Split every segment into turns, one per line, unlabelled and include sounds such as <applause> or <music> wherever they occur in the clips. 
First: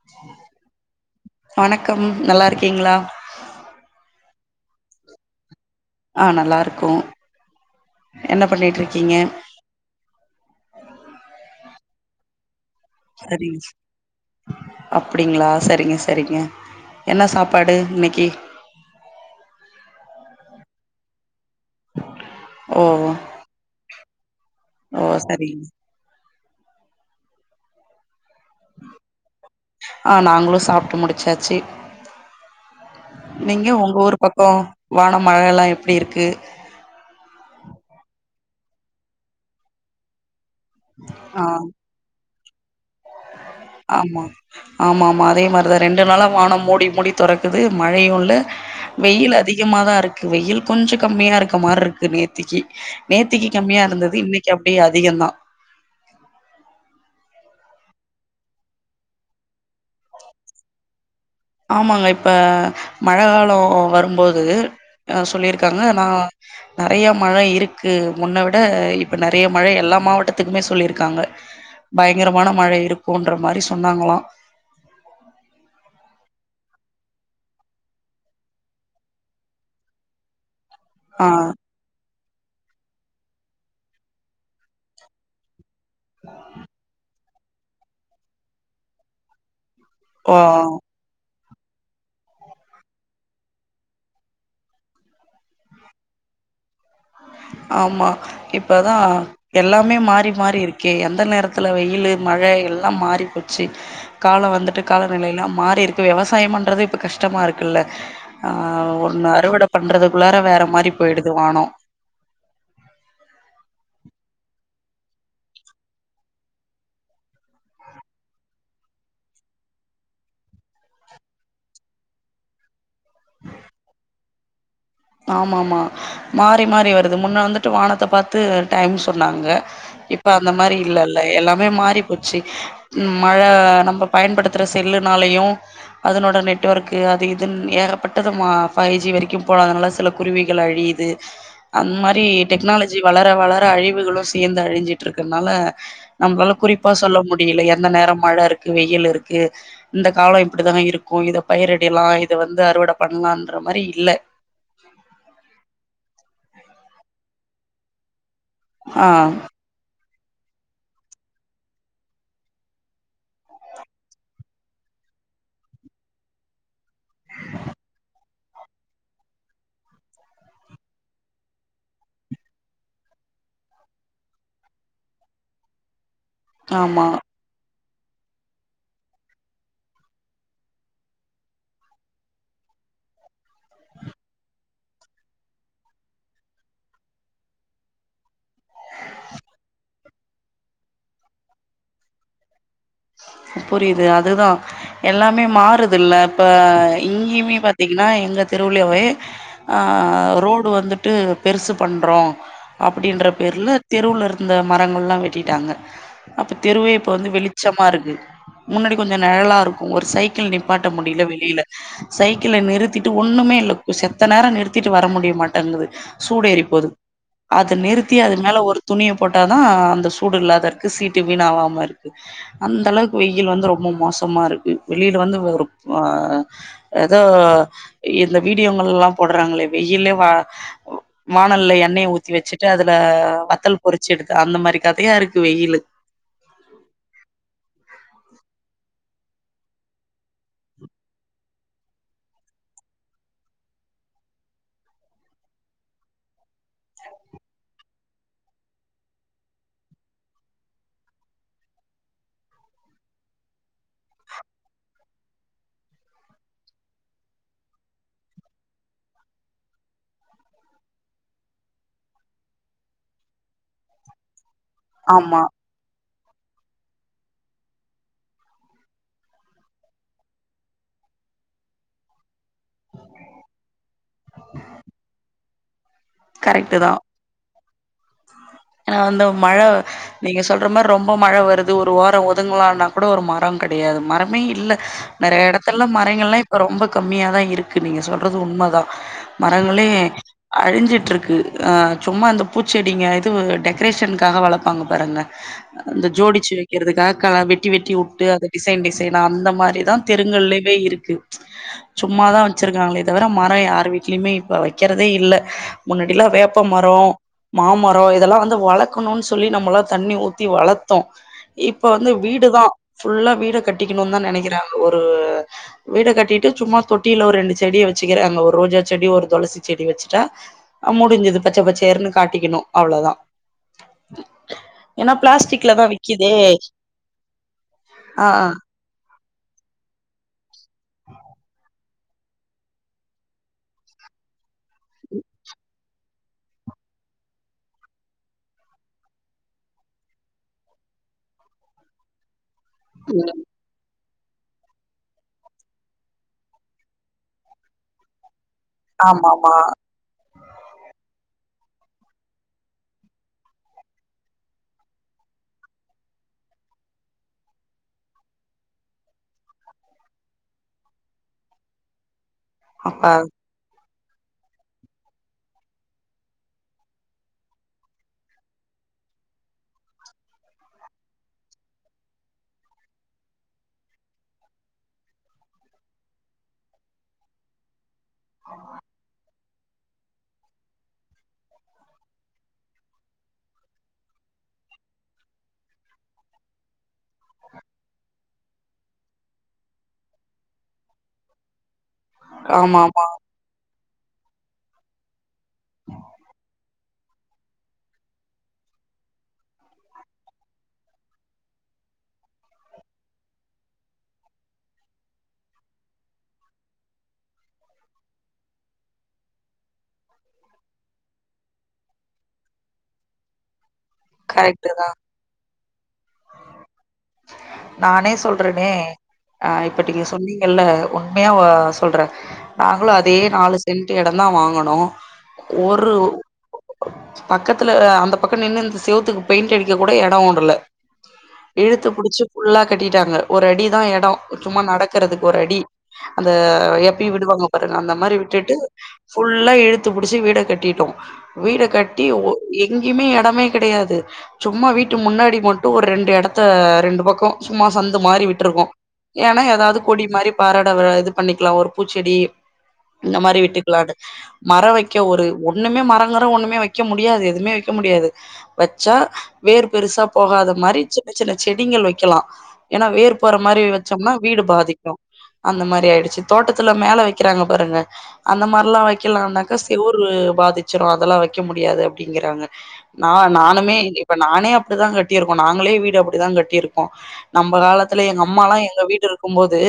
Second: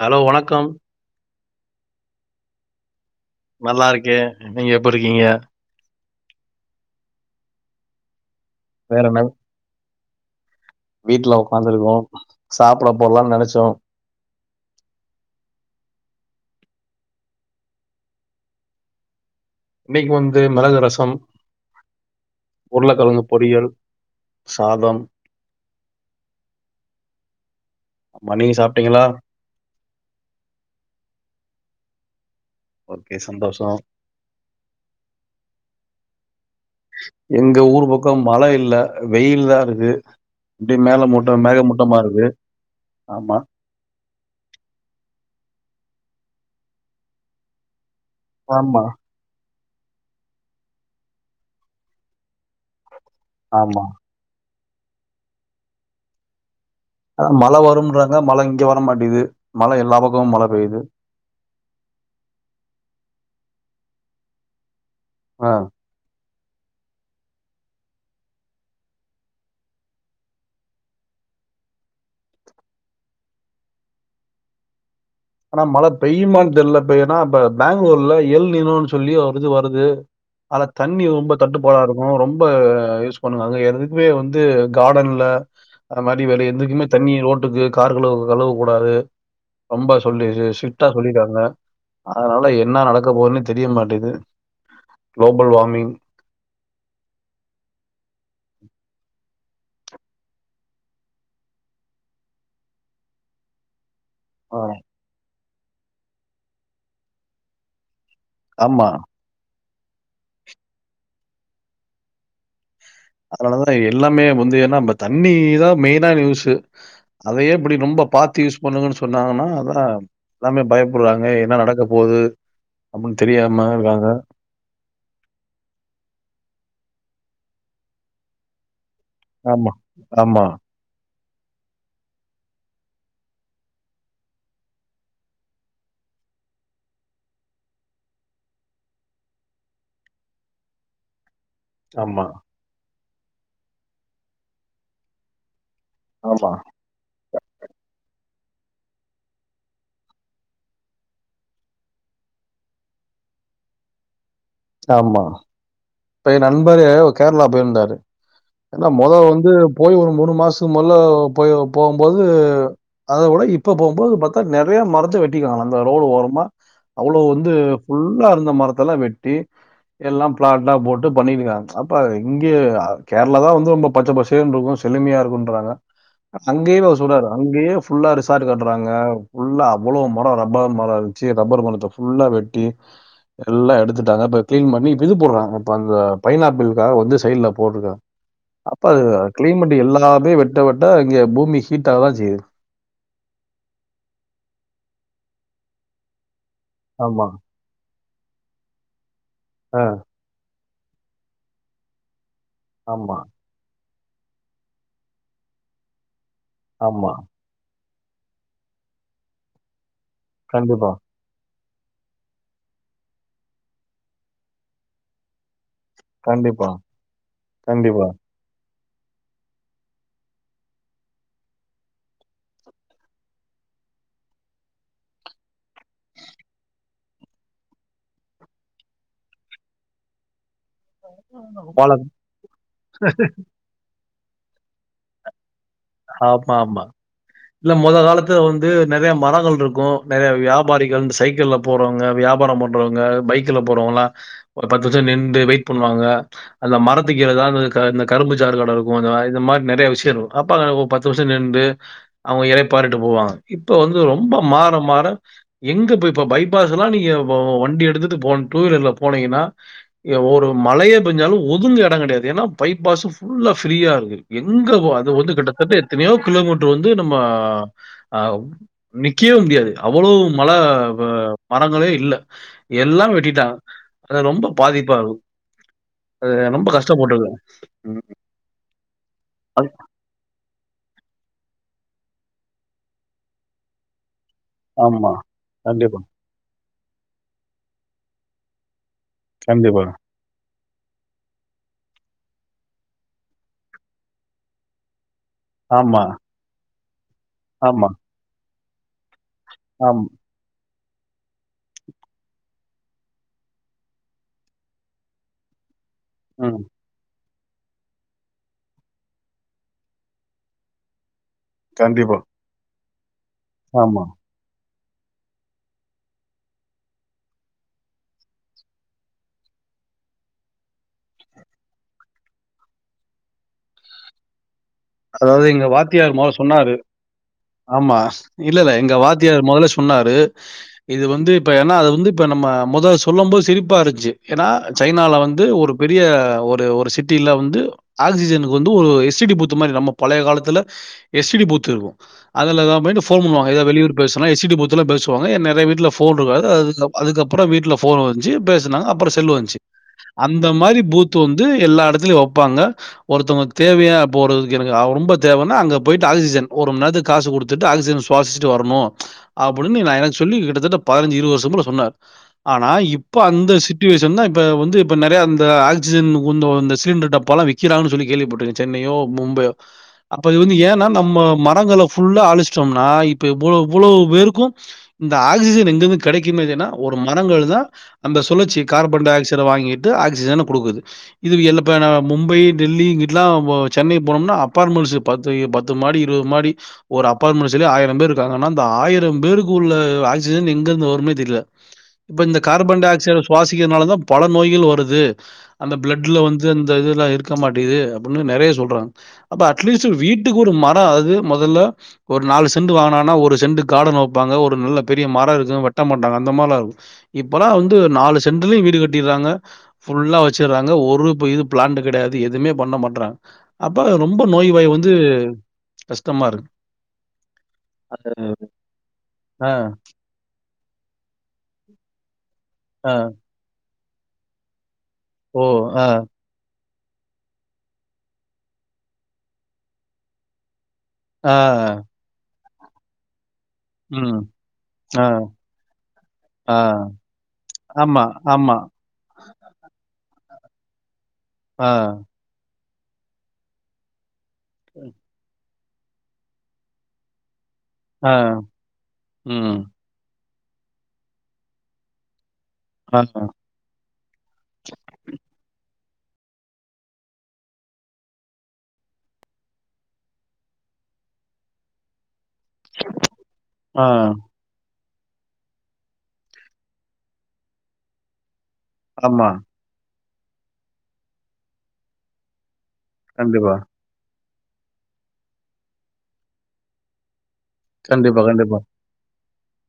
Hello வணக்கம்
வணக்கம் நல்லா இருக்கீங்களா
நல்லா இருக்கே நீங்க எப்டி இருக்கீங்க
ஆ நல்லாயிருக்கோ என்ன பண்ணிட்டுருக்கீங்க
வீட்டுல உ்காந்துருக்கோ சாப்பிட போடலானு
சரிங்க
நினைச்சோ
அப்டிங்களா செரிங்க செரிங்க என்ன சாப்பாடு இன்னைக்கு
இன்னைக்கு வந்து மிளகு ரசம்
ஓ
உருளைக்கிழங்கு பொறியல் சாதம்
ஓ சரிங்க
மணி சாப்பிட்டீங்களா
ஆ நாங்களு சாப்பிட்டு முடிச்சாச்சு
ஓகே
நீங்க
சந்தோஷம்.
உங்க ஊர் பக்கோ வான மழ எல்லா எப்டி இருக்கு
எங்க ஊர் பக்கோ மழ இல்ல வெயில் தா இருக்கு அப்டியே மேக மூட்ட
ஆ
மேக மூட்டமா இருக்கு ஆமா
ஆமா ஆமா ஆமா அதே மாதிரிதா ரெண்டு நாளா வானம் மூடி மூடி துறக்குது மழையு இல் ல
ஆமா,
வெயில் அதிகமாதா இருக்கு வெயில் கொஞ்ச கம்மியா இருக்குர மாரு இருக்கு நேத்திக்கு நேத்திக்கு
ஆமா.
கம்மியா இருந்தது இன்னைக்கு அப்டியே அதிகம் தா
ஆ மழ வரும்ன்றாங்க மழ இங்க வர மாட்டுகிறது மழ எல்லா பக்கமும் மழ பெய்து
ஆமாங்க இப்போ மழைக்காலோ வரும்போது
ஆ.
சொல்லியிருக்காங்க நா நெறையா மழ இருக்கு முன்ன விட இப்ப நெறையா மழ எல்லா மாவட்டத்துக்குமே சொல்லியிருக்காங்க பயங்கரமான மழ இருக்கும்ன்ற மாதிரி சொன்னாங்களா
ஆனா மழ பெய்யுமான்னு தெரியல இப்ப ஏன்னா இப்ப பெங்களூர்ல எல்நீரோன்னு சொல்லி ஒரு இது வருது ஆத தண்ணி
ஆ
ரொம்ப தட்டு போல இருக்கு ரொம்ப யூஸ் பண்ணுங்க அங்க எதுக்குமே வந்து கார்டன்ல அது மாதிரி வேற எதுக்குமே தண்ணி ரோட்டுக்கு கார்கள கழுவக்கூடாது ரொம்ப சொல்லி
ஓ
சிஸ்டா சொல்லிடாங்க அதனால என்ன நடக்க போதுன்னே தெரிய மாட்டேங்குது க்ளோபல் வார்னிங்
ஆமா இப்பதா எல்லாமே மாறி மாறி இருக்கே எந்த நேரத்துல வெயிலு மழ எல்லாம் மாறி போச்சு காலம்
ஆ
வந்துட்டு காலநிலையெல்லா மாறி இருக்கு விவசாயம் பண்றது இப்போ கஷ்டமா இருக்குல்ல
ஆமா.
ஒண்ணு அறுவட பண்றதுக்குள்ளார வேற மாதிரி போயிடுது வானம்
அதனாலதா எல்லாமே வந்து ஏன்னா நம்ப தண்ணிதா மெயினான யூஸ்ஸு அதையே இப்படி ரொம்ப பாத்து யூஸ் பண்ணுங்கன்னு சொன்னாங்கன்னா அதா எல்லாமே பயப்படுறாங்க என்ன நடக்கப் போது ஒன்னு தெரியாம இருக்காங்க
ஆமாமா மாறி மாறி வருது முன்ன வந்துட்டு வானத்த பாத் து டைம் சொன்னாங்க
ஆமா,
இப்ப
ஆமா,
அந்த மாரி இல்லல்ல எல்லாமே மாறி போச்சு மழ நம்ப பயன்படுத்துற செல்லுனாலையு அதனோட நெட்ஒர்க்கு அது இதுன் ஏகப்பட்டது மா ஃபைவ் ஜி வரைக்கும் போறதுனால சில குருவிகள் அழியுது அந்த மாரி
ஆமா,
டெக்னாலஜி வளர வளர அழிவுகளும் சேர்ந்து அழி்சிட்டு இருக்கனால
ஆமா,
நம்பளால குறிப் பா சொல்ல முடியல எந்த நேரம் மழ இருக்கு வெயில் இருக்கு இந்த காலம் இப்டிதான் இருக்கும் இத பயிரிடலாம் இத வந்து அறுவட பண்ணலான்ற மாரி இல்ல
ஆமா இப்ப ஏ நண்பரு கேரளா போயிருந்தாரு ஏன்னா
ஆ
மொதோ வந்து போய் ஒரு மூணு மாசத்துக் முல்ல போய் போம்போது அத விட இப்ப போம்போது பாத்தா நெறைய மரத்த வெட்டிக்கானுங்க அந்த ரோடு ஓரமா அவ்வளோ வந்து ஃபுல்லா இருந்த மரத்தெல்லா வெட்டி எல்லா ப்ளாட் லா போட்டு பண்ணியிருக்காங்க அப்போ இங்கே கேரளா தா வந்து ரொம்ப பச்ச பசேல்னு இருக்கு செலுமையா இருக்குன்றாங்க அங்கேய அவ
ஆமா
சொல்றாரா அங்கேயே ஃபுல்லா ரிசார்ட் கட்டுறாங்க ஃபுல்லா அவ்வளோ மர ரப்பர் மர இருந்துச்சு ரப்பர் மரத்த ஃபுல்லா வெட் டி எல்லா எடுத்துட்டாங்க இப்ப கிளீன் பண்ணி இப்ப இது போட்றாங்க இப்ப அந்த பைனாப்பிளுக்காக வந்து சைட்ல போட்ருக்காங்க அப்ப அது கிளைமெட் எல்லாமே வெட் ட வெட்ட இங்க பூமி ஹீட்டாவ தா செய்து
புரியுது அதுதா எல்லாமே மாறுது இல்ல இப்ப
ஆமா.
இங்கயுமே பாத் பாத்தீங்கன்னா எங்க தெருவிலேவே ஆ ரோடு வந்துட்டு பெருசு பண்றோ
ஆமா,
அப்டின்ற பேர்ல தெருவுல இருந்த மரங்கள்லா வெட்டிட்டாங்க அப்போ தெருவே இப்போ
ஆமா.
வந்து வெளி ச்சமா இருக்கு முன்னாடி கொஞ்ச நெழலா இருக்குமன ஒரு சைக்கிள் நிப்பாட்ட
கண்டிப்பா,
முடியல வெளியில சைக்கிள நிறுத்திட்டு ஒண்ணுமே இல்ல செத்த நேர நிறுத்திட்டு வர முடியமாட் தங்குது
கண்டிப்பா,
சூடேறிப்போது அத
கண்டிப்பா.
நிறுத்தி அத மேல ஒரு துணிய போட்டாதா அந்த சூடு இல்லாத இருக்கு சீட்டு வீணாவாம இருக்கு அந்தளவுக்கு வெயில் வந்து ரொம்ப மோசமா இருக்கு வெளியில வந்து ஒரு ஆ ஏதோ இந்த வீடியோங்கள்லா போடுறாங்களே வெயிலே வா வானல்ல
வாழ
எண்ணெய ஊத்தி வச்சுட்டு அதுல வத்தல் பொறிச்சி எடுத்து அந்த மாரி கதையா இருக்கு வெயிலு
ஆமா ஆமா இல்ல மொதோ காலத்துல வந்து நெறைய மரங்கள் இருக்கு நெறைய வியாபாரிகள் இந்த சைக்கிள்ல போறவங்க வியாபாரம் பண்றவங்க பைக்ல போறவங்கள்லா ஒரு பத்து நிமிஷ நிண்டு வெயிட் பண்ணுவாங்க அந்த மரத்துக்கீழ ஏதாது இந்த கரும்பு சாறு கட இருக்கும் இந்த மாரி நெறைய விஷய இருக்கு ப்பாங்க ஒரு பத்து நிம்ஷ நிண்டு அவுங்க இறைப்பாரிட்டு போவாங்க இப்ப வந்து ரொம்ப மாற மாற எங்க போய் இப்ப பைபாஸ் எல்லா நீங்க வ வண்டி எடுத்துட்டு போ டூவீலர்ல போனீங்கன்னா ஏ ஒரு மழையே பேஞ்சாலு ஒதுங்கு எட கெடையாது ஏன்னா பைபாஸு ஃபுல்லா ஃப்ரீயா இருக்கு எங்க ப்போ அது வந்து
ஆமா
கிட்டத்தட்ட எத்தனையோ கிலோமீட்டர் வந்து நம்ம ஆ நிக்கவே முடியாது அவ்வளோ மழ வ மரங்களே இல்ல எல்லா வெட்டிட்டா அது ரொம்ப பாதிப்பாகு அது ரொம்ப
கரெக்ட்டு
கஷ்டப்பட்ருக்கு
ஏனா அந்த மழ நீங்க சொல்ற மாரி ரொம்ப மழ வருது ஒரு ஒரோ ஒதுங்கலாம்னா கூட ஒரு மர கடையாது மர மே இல்ல
ஆமா.
நெறைய எடத்துல
கண்டிப்பா,
மரங்கள்ல்லா இப் போ ரொம்ப கம்மியாதா இருக்கு நீங்க சொல்றது உண்மதா
கண்டிப்பா.
மரங்களே அழிஞ்சிட்டு இருக்கு ஆ சும்மா அந்த பூச்செடிங்க இது டெக்கரேஷனுக்காக வளப்பங்க பாருங்க
ஆமா,
அந்த ஜோடிச்சு வைக்கிறதுக்காக கலவெட்டி
ஆமா,
வெட்டி வுட்டு அத டிசைன் டிசைனா அந்த மாரிதா
ஆம்.
தெருங்கலயே இருக்கு சும்மாதா வச்சிருக்காங்களே தவர மரோ யார் வீட்லையுமே இப்ப வைக்கிறதே இல்ல முன்னாடில்லா
ம்.
வேப்ப மரோ மா மரோ இதெல்லா வந்து வளக்கணுன்னு சொல்லி நம்மல்லா தண்ணி ஊத்தி வளத்தோ இப்ப வந்து
கண்டிப்பா.
வீடுதா ஃபுல்லா வீட
ஆமா.
கட்டிக்கணு தா நெனைக்கிறாங்க ஒரு வீட கட்டிட்டு சும்மா தொட்டியில ஒரு ரெண்டு செடிய வச்சுக்கிறாங்க ஒரு ரோஜா செடி ஒரு துளசி செடி வச்சுட்டா ஆ முடிஞ்சது பச்ச பச்சர்ன்னு காட்டிக்கணு அவ்ளோதா ஏன்னா
அதாவ்து இங்க
பிளாஸ்டிக்ல தா
வாத்தியார் மாற
விக்கிதே
சொன்னாரு ஆமா
ஆ
இல்லலே எங்க வாத்தியார் மொதல சொன்னாரு இது வந்து இப்ப ஏன்னா அது வந்து இப்ப நம்ம மொதல சொல்லு போது சிரிப்பா இருந்துச்சு ஏன்னா சைனால வந்து ஒரு பெரிய ஒரு ஒரு சிட்டியில வந்து ஆக்சிஜனுக்கு வந்து ஒரு எஸ் டி டி பூத் து மாரி நம்ம பழைய காலத்துல எஸ் டி டி பூத்து இருக்கு அதுலதா போய்ட்டு ஃபோன் பண்ணுவாங்க எதா வெளியூர்க் பேசுனா எஸ் டி டி பூத்துல பேசுவாங்க எ நெறைய வீட்ல ஃபோன் இருக்காது அதுக்கப் அதுக்கப்பறோ வீட்ல ஃபோன் வந்ச்சு பேசுனாங்க அப்பறோ
ஆமா
செல்லு
ஆமா
வந்ச்சு அந்த மாரி பூத்து வந்து எல்லா எடத்துலயு வைப்பாங்க ஒருத்தவங்களுக்கு தேவையா போறதுக்கு எனக்கு ஆ ரொம்ப தேவன்னா அங்க போய்ட்டு ஆக்சிஜன் ஒருமண் நேரத்துக்கு காசு குடுத்துட்டு ஆக்சிஜன் சுவாசிட்டு வர்ணு அப்டின்னு நா எனக்கு சொல்லி கிட்டத்தட்ட பதினஞ்சு இருவ வர்ஷ <unintelligible> சொன்னார் ஆனா
அப்ப
இப்ப அந்த சிட் <unintelligible> தா இப்ப வந்து இப்ப நெறைய அந்த ஆக்சிஜன் கொண்டு வந்த சிலிண்டர் டப்பலா விற்கிறாங்கனு சொல்லி கேள்விப்பட்டிருங்க சென்னையோ பும்பையோ அப்ப அது வந்து ஏன்னா நம்ம மரங்கள ஃபுல்லா அழிச்சிட்டோம்னா இப்ப இவ்வளோ இவ்வளோ பேருக்கு இந்த ஆக்சிஜன் எங்கிருந்து கெடைக்குன் பாத்தின்னா ஒரு மரங்கள் தா அந்த சுழற்சி கார்பன் டை ஆக்ச சைட வாங்கிட்டு ஆக்சிஜன்ன குடுக்குது இது எல்ல இப்ப நா மும்பை டெல்லி இங்கலா <unintelligible> சென்னை போனம்னா அபார்ட்மெண்ட்ஸ்ஸு பத்து <unintelligible> பத்து மாடி இருவது மாடி ஒரு அபார்ட்மெண்ட்ஸுலே ஆயரோ பேரு இருக்காங்கனா அந்த ஆயிர பேருக்கு உள்ள ஆக்சிஜன் எங்க இருந்து வரும்மே தெர்ல இப்ப இந்த
ஆமா
கார்பன் டை
ஆமா
ஆக்சைடு சுவாசிக்கிறதனால தா பல நோய்கள் வருது அந்த பிளட்ல வந்து அந்த இதெல்லா இருக்க மாட்டேங்குது அப்டின்னு நெறைய சொல் றாங்க அப்ப அட்லீஸ்ட் வீட்டுக்கு ஒரு மரோ அது மொதல்ல ஒரு நாலு செண்டு வாங்கனாங்கன்னா ஒரு செண்டு காடன் வைப்பாங்க ஒரு நல்ல பெரிய மர இருக்கு வெட்ட மாட்டாங்க அந்த மாரில்லா இருக்கு இப்பல்லா வந்து நாலு சென்ட்டுலியு வீடு கட்டிறாங்க ஃபுல்லா வச்சிட்றாங்க ஒரு இப்ப இது பிளான்ண்ட் கிடையாது எதுவுமே பண்ண மாட்டறாங்க அப்ப ரொம்ப நோய்வாய்
கரெக்ட்டு
வந்து கஷ்டமா இருக்கு.
நானே சொல்றேனே அ
ஆ,
இப்பட்டிங்க சொன்னி கெல்ல உண்மையா ஓ சொல்ற நாங்களு
ஆ,
அதே நாலு சென்டு எடோ தா வாங்குனோ
ஓ! ஆ,
ஒரு பக்கத்துல அந்த பக்க நின்னு இந்த சேவுத்துக்கு பெயிண்ட் அடிக்க கூட எடோவுடுல
ஆ,
இழுத்து புடிச்சு ஃபுல்லா கட்டிட்டாங்க ஒரு அடிதான் இடம்
ம்,
சும்மா
ஆ,
நடக்கிறதுக்கு ஒரு அடி அந்த
ஆ.
எப்படி விடுவாங்க பாருங்க அந்த
ஆமா,
மாரி விட்டுட்டு
ஆமா.
ஃபுல்லா இழுத்து புடிச்சு வீட கட்டிட்டோம் வீட
ஆ.
கட்டி எங்கேயுமே இடமே கெடையாது சும்மா வீட்டு முன்னாடி மட்டும் ஒரு ரெண்டு எடத்த ரெண்டு பக்கம் சும்மா சந்து
ஆ.
மாரி விட்ருக்கோ ஏன்னா
ம்.
ஏதாவது கொடி மாரி பறட இது பண்ணிக்கலாம் ஒரு பூச்செடி
ஆ,
இந்த மாரி விட்டு க்கலான்னு மரம் வைக்க ஒரு ஒண்ணுமே மரங்கிரம் ஒண்ணுமே வைக்க முடியாது எதுமே வைக்க முடியாது வச்சா வேரு பெருசா போகாத மாரி சின்ன சின்ன செடிகள் வைக்கலாம் ஏன்னா வேர் போற மாரி
ஆ.
வச்சோம்னா வீடு பாதி க்கும் அந்த மாரி ஆயிடுச்சு தோட்டத்துல மேல வைக்கிறாங்க பாருங்க அந்த மாரிலாம்
ஆமா.
வைக்கலாம் செவுரு பாதிச்சிரும் அதல்லாம் வைக்க முடியாது அப்படிங்கிறாங்க நா
கண்டிப்பா.
நானுமே இப்ப நானே அப்படிதான் கட்டியிருக்கோம் நாங்களே வீடு அப்படிதான் கட்டியிருக்கோ நம்ம காலத்துல
கண்டிப்பா,
எங்க அம்மால்லா
கண்டிப்பா.
எங்க வீடு இருக்கும் போது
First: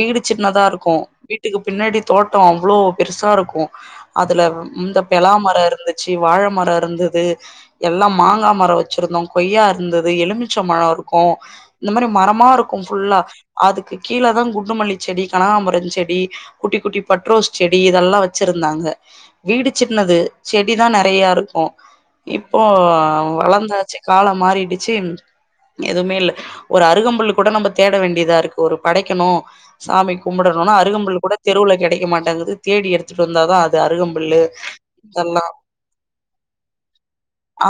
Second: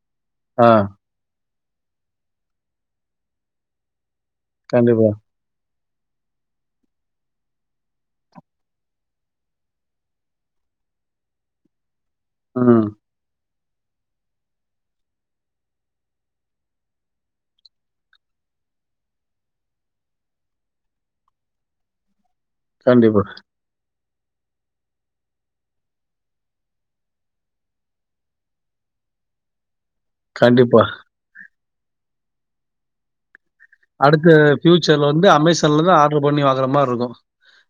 வீடு சின்னதா
ஆ.
இருக்கும் வீட்டுக்கு பின்னாடி தோட்டம் அவ்வளோ பெருசா இருக்கும் அதுல இந்த
கண்டிப்பா.
பெலாமரம் இருந்து ச்சி வாழ மரம் இருந்தது எல்லாம் மாங்கா மரம் வச்சிருந்தோம் கொய்யா இருந்தது எலுமிச்ச பழம் இருக்கும் இந்த மாரி மரமா இருக்கும்
ம்.
ஃபுல்லா அதுக்கு கீழதா குண்டுமல்லி செடி கனகாம்பரம் செடி குட்டி குட்டி பட்ரோஸ் செடி இதெல்லா வச்சிருந்த அங்க வீடு சின்னது செடிதா நெறயா இருக்கு இப்போ
கண்டிப்பா,
வளந்தாச்சு காலம் மாறிடிச்சு எதுவுமே இல்ல ஒரு அருகம்புல் கூட நம்ம தேட வேண்டியதா இருக்கு ஒரு படைக்கணும் சாமி கும்பிடனுன்னா
கண்டிப்பா.
அருகம்புல் கூட தெருவுல கெடைக்க மாட்டங்குது தேடி எடுத்துட்டு வந்தா தான் அது
அடுத்த
அருகம்புல்லு
ஃபியூச்சர்ல வந்து
இதெல்லா
அமேசான்லதா ஆர்டரு பண்ணி வாங்குற மாரி இருக்கும்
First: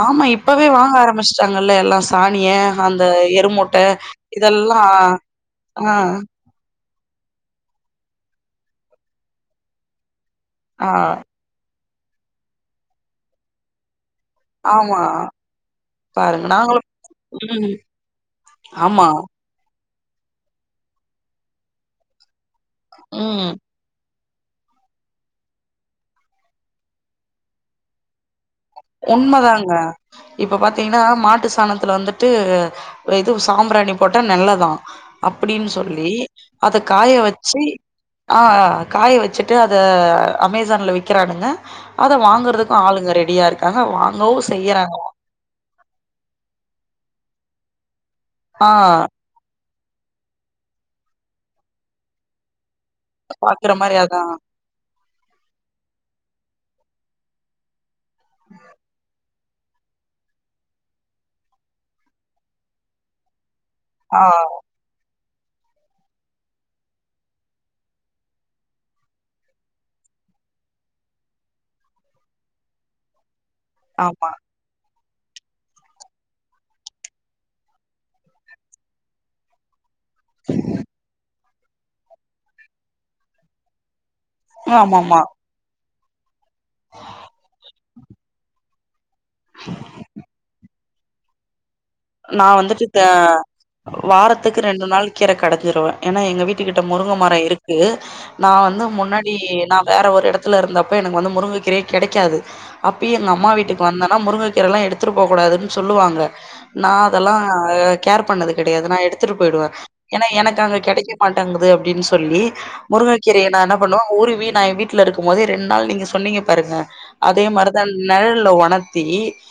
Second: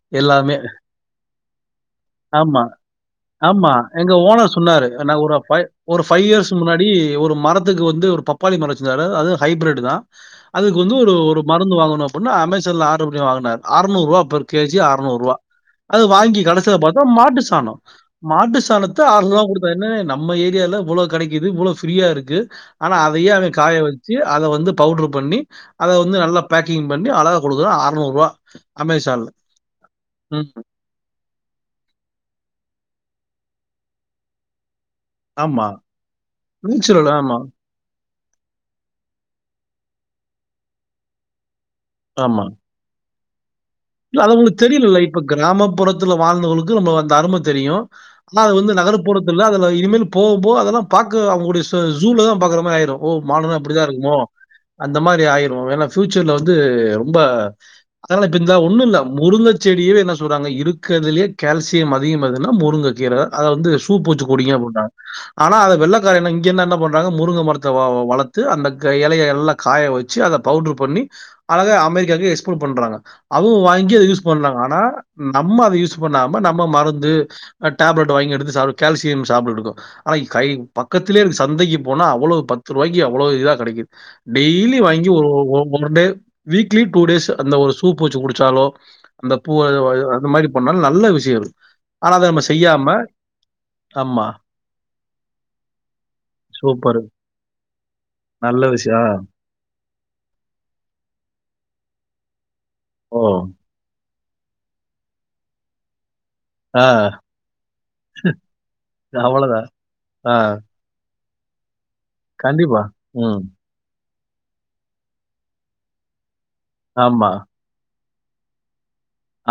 ஆமா
எல்லாமே.
இப்பவே வாங்க ஆரம்பிச்சுட்டாங்கல்ல எல்லாம்
ஆமா ஆமா எங்க ஓனர்
இதெல்லா
சொன்னாரு ஒரு பைய
ஆ
ஒரு ஃபைவ் இயர்ஸ் க்கு முன்னாடி ஒரு மரத்துக்கு வந்து ஒரு பப்பாளி மரம் வச்சிருந்தாரு அது ஹைப்ரெட் தான் அதுக்கு
ஆ
வந்து ஒரு மருந்து வாங்கணும் அப்டினா அமேசான்ல ஆர்டர் பண்ணி வாங்குனாரு அறநூறு ரூபா கேஜி
ஆமா
அறநூறு ரூவா அது வாங்கி
பாருங்க
கடைசில
நாங்களு
பாத்தா மாட்டு
ம்
சாணம் மாட்டு சாணத்த
ஆமா
அறநூறு குடுத்தா என்ன நம்ம ஏரியால அவ்வளோ கெடைக்குது இவ்ளோ ஃபிரீயா இருக்கு ஆனா அதையே அவ
ம்
காய வச் சி அத வந்து பவுடர் பண்ணி அத வந்து நல்லா பேக்கிங் பண்ணி அழகா குடுக்குறா அறநூறு ரூவா
உண்மதாங்க இப்ப பாத் பாத்தீங்கன்னா மாட்டு சாணத்துல வந்துட்டு இது சாம்பிராணி போட்டா நல்லதான்
ஆமா.
அப்படின்னு சொல்லி அத
நேச்சுரல்
காய
ஆமா,
வச்சி ஆ காய வச்சுட்டு அத அமேசான்ல விக்கிறானுங்க அத
ஆமா.
வாங்கறதுக்கு ஆளுங்க ரெடியா இருக்
இல்ல அது அவுங்களுக்கு தெரியலல்ல இப்ப கிராமப்புறத்துல வாழ்ந்தவங்களுக்கு நம்ம அந்த அரும தெரியும் அத
ஆ
வந்து நகரப்புறத்துல அதுல இனிமே போக போக அதெல்லா பாக்க அவுங்களுடைய ஜூல தான் பாக்குற மாரி ஆயிரும் ஓ மாடுனா
பாக்குற
அப்டிதா
மாரி
இருக்குமோ
அதா
அந்த மாரி ஆயிரும் ஏன்னா ஃபியூச்சர்ல வந்து ரொம்ப அதனால அதா ஒன்னுல்ல முருங்க செடியே என்ன சொல்றாங்க இருக்கறதுலே கால்சியம் அதிகமாதுனா முருங்க கீரதா அத வந்து சு சூப்
ஆ
வச்சு குடிங்க அப்டின்டாங்க ஆனா அவ வெள்ளக்கார என்ன இங்க என் என்ன பண்றாங்க முருங்க மரத்த வ வளத்து அந்த க எலய எல்லா காய வச்சு அத பவுட்ரு பண்ணி அழகா அமெரிக்காக்கு எக்ஸ்ஃபோர்ட் பண்றாங்க அவுங்க வாங்கி அத யூஸ்
ஆமா
பண்றாங்க ஆனா நம்ம அத யூஸ் பண்ணாம நம்ம மருந்து டேப்லெட் வாங்கி எடுத்து சாப் கால்சியம் சாப்ட்டுட்ருக்கோ ஆனா கை பக்கத்திலேருக்கு சந்தைக்கு போனா அவ்ளோ பத்து ரூவாய்க்கு அவ்ளோ இதா கெடக்கிது டெய்லீ வாங்கி
ஆமாமா
ஒரு ஒரு one day weekly two days அந்த ஒரு சூப் வச்சு குடிச்சாலு அந்த பூவ அ அ அந்த மாரி பண்ணாலு நல்ல விஷயோ இரு
நா வந்துட்டு தே
ஆமா.
வாரத்துக்கு ரெண்டு நாள் கீர கடஞ்சிருவே ஏன்னா எங்க வீட்டுகிட்ட
சூப்பரு.
முருங்க மரோ இருக்கு நா
நல்ல
வந்து
விஷயம். ஆ.
முன்னடி நா வேற ஒரு எடத்துல இருந்தப்ப எனக்கு வந்து முருங்க கிரயே கெடைக்காது அப்ப
ஓ!
எங்க அம்மா வீட்டுக்கு வந்தன் னா முருங்கக்கீரல்லா எடுத்துட்டு போகூடாதுன்னு சொல்லுவாங்க
ஆ.
நா அதெல்லா கேர் பண்ணது கெடையாது நா எடுத்துட்டு போயிடுவே
அவ்வளதான்.
ஏன்னா
ஆ.
எனக்கு அங்க கெடைக்கா மாட்டாங்கிது அப்டின்னு சொல்லி
கண்டிப்பா. ம்.
முருங்கக்கீரையனானாப் பண்ணுவோ ஊருவி நா வீட்ல இருக்குபோதே ரெண்டு நாள் நீங்க சொன்னீங்க பாருங்க
ஆமா,
அதே மாரி நன் நெழல்ல ஒணத்தி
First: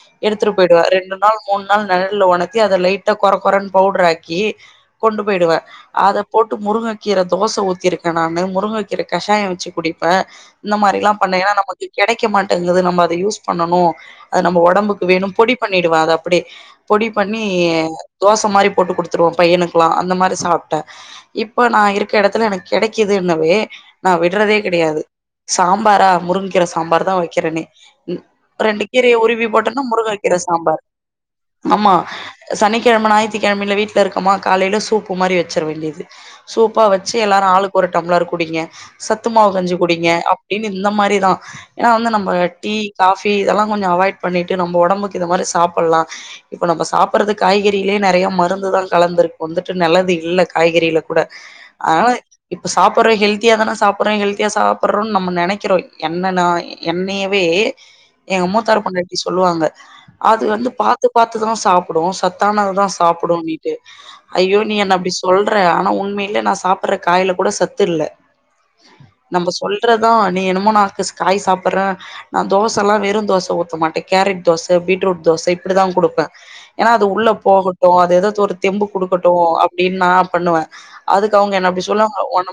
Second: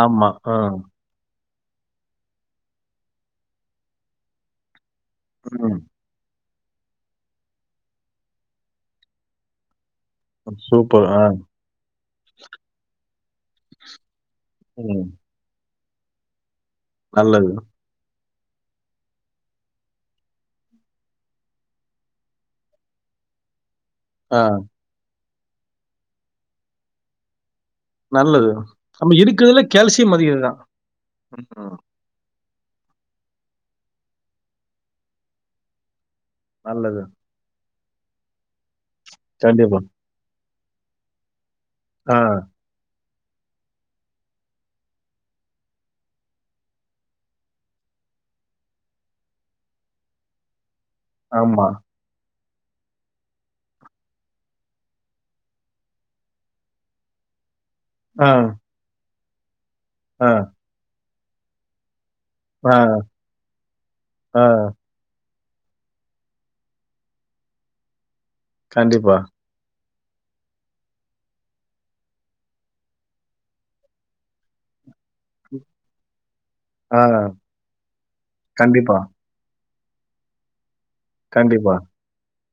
ஆமா. ஆ.
எடுத்துட்டு போய்டுவே ரெண்டு நாள் மூணு நாள் நெழல்ல ஒணத்தி அத லைட்டா கொர கொரன் பவுடராக்கி கொண்டு போயிடுவே
ம்.
அதப் போட்டு முருங்கக்கீர தோச ஊத்திருக்கே நானு முருங்கக்கீர கஷாயோ வச்சு குடிப் ப இந்த
சூப்பர்.
மாரில்லா
ஆ.
பண்ணே ஏன்னா நமக்கு கெடைக்க மாட்டேங்குது நம்ம அத யூஸ் பண்ணணு அது நம்ம ஒடம்புக்கு
ம்.
வேணு பொடி பண்ணிடுவே அத அப்டியே பொடி பண்ணீ
நல்லது.
தோச மாரி போட்டு குடுத்துருவே பையனுக்கெல்லா அந்த மாரி சாப்ட்டே இப்ப நா இருக்க எடத்துல எனக்கு கெடைக்குதுன்னவே நா
ஆ.
விட்றதே கெடயாது சாம்பாரா முருங்கீர சாம்பார்தா வைக்கிறனே
நல்லது நம்ம இருக்குறதில கேல்சியம்
முருங்கக்கீர
அதிகதுதா
சாம்பார் ஆமா சனிக்கெழம ஞாயித்துக்கெழமில்ல வீட்ல இருக்கமா காலைல சூப்பு மாரி வச்சிட வேண்டியது சூப்பா
நல்லது.
வச்சு எல்லாரோ ஆளுக்கு ஒரு டம்ளர் குடிங்க சத்து மாவு கஞ்சி
கண்டிப்பா.
குடிங்க இனி இந்த மாரிதா ஏனா வந்து
ஆ.
நம்ப டீ காஃபி இதல்லா கொஞ்சோ அவாய்ட் பண்ணிட்டு நம்ப ஒடம்புக்கு இதமாறி சாப்டலா இப்ப நம்ப சாப்ர்றது காய்கறிலே நெறைய மருந்து தா கலந்துருக்குன்ட்டு நல்லது இல்ல காய்கறில கூட
ஆமா.
அதனால இப்ப சாப்பிட்றோ ஹெல்த்தியாதானா சாப்புட்றோ ஹெல்தியா சாப்ட்றோன்னு நம்ம நெனக்கிறோ என்னென்னா என்னயவே
ஆ.
எங்க மூத்தாரூ பொண்டாட்டி சொல்லுவாங்க
ஆ.
அது வந்து பாத்து பாத்துதா சாப்டூ சத்
ஆ.
சத்தானதுதா சாப்டூன்ட்டு
ஆ.
ஐயோ நீ என்ன அப்டி ஸ் சொல்றே ஆனா உண்மில நா சாப்ற காய்ல கூட சத்துல்ல
கண்டிப்பா.
நம்ம சொல் ல்றதூ நீ என்னமோ நாக்குஸ் காய் சாப்ற நா தோசல்லா வெறும் தோச ஊத்த மாட்டே கேரட் தோச பீட்ரூட் தோச இப்டிதா குடுப்பே ஏன்னா
ஆ.
அது உள்ள போகட்டுவ அது எதாது ஒரு தெம்பு
கண்டிப்பா,
குடுக்கு ட்டோ அப்டின்னு நா பண்ணுவே அதுக்கு அவுங்க என்ன
கண்டிப்பா.
அப்டி சொல்வாங்க ஒன்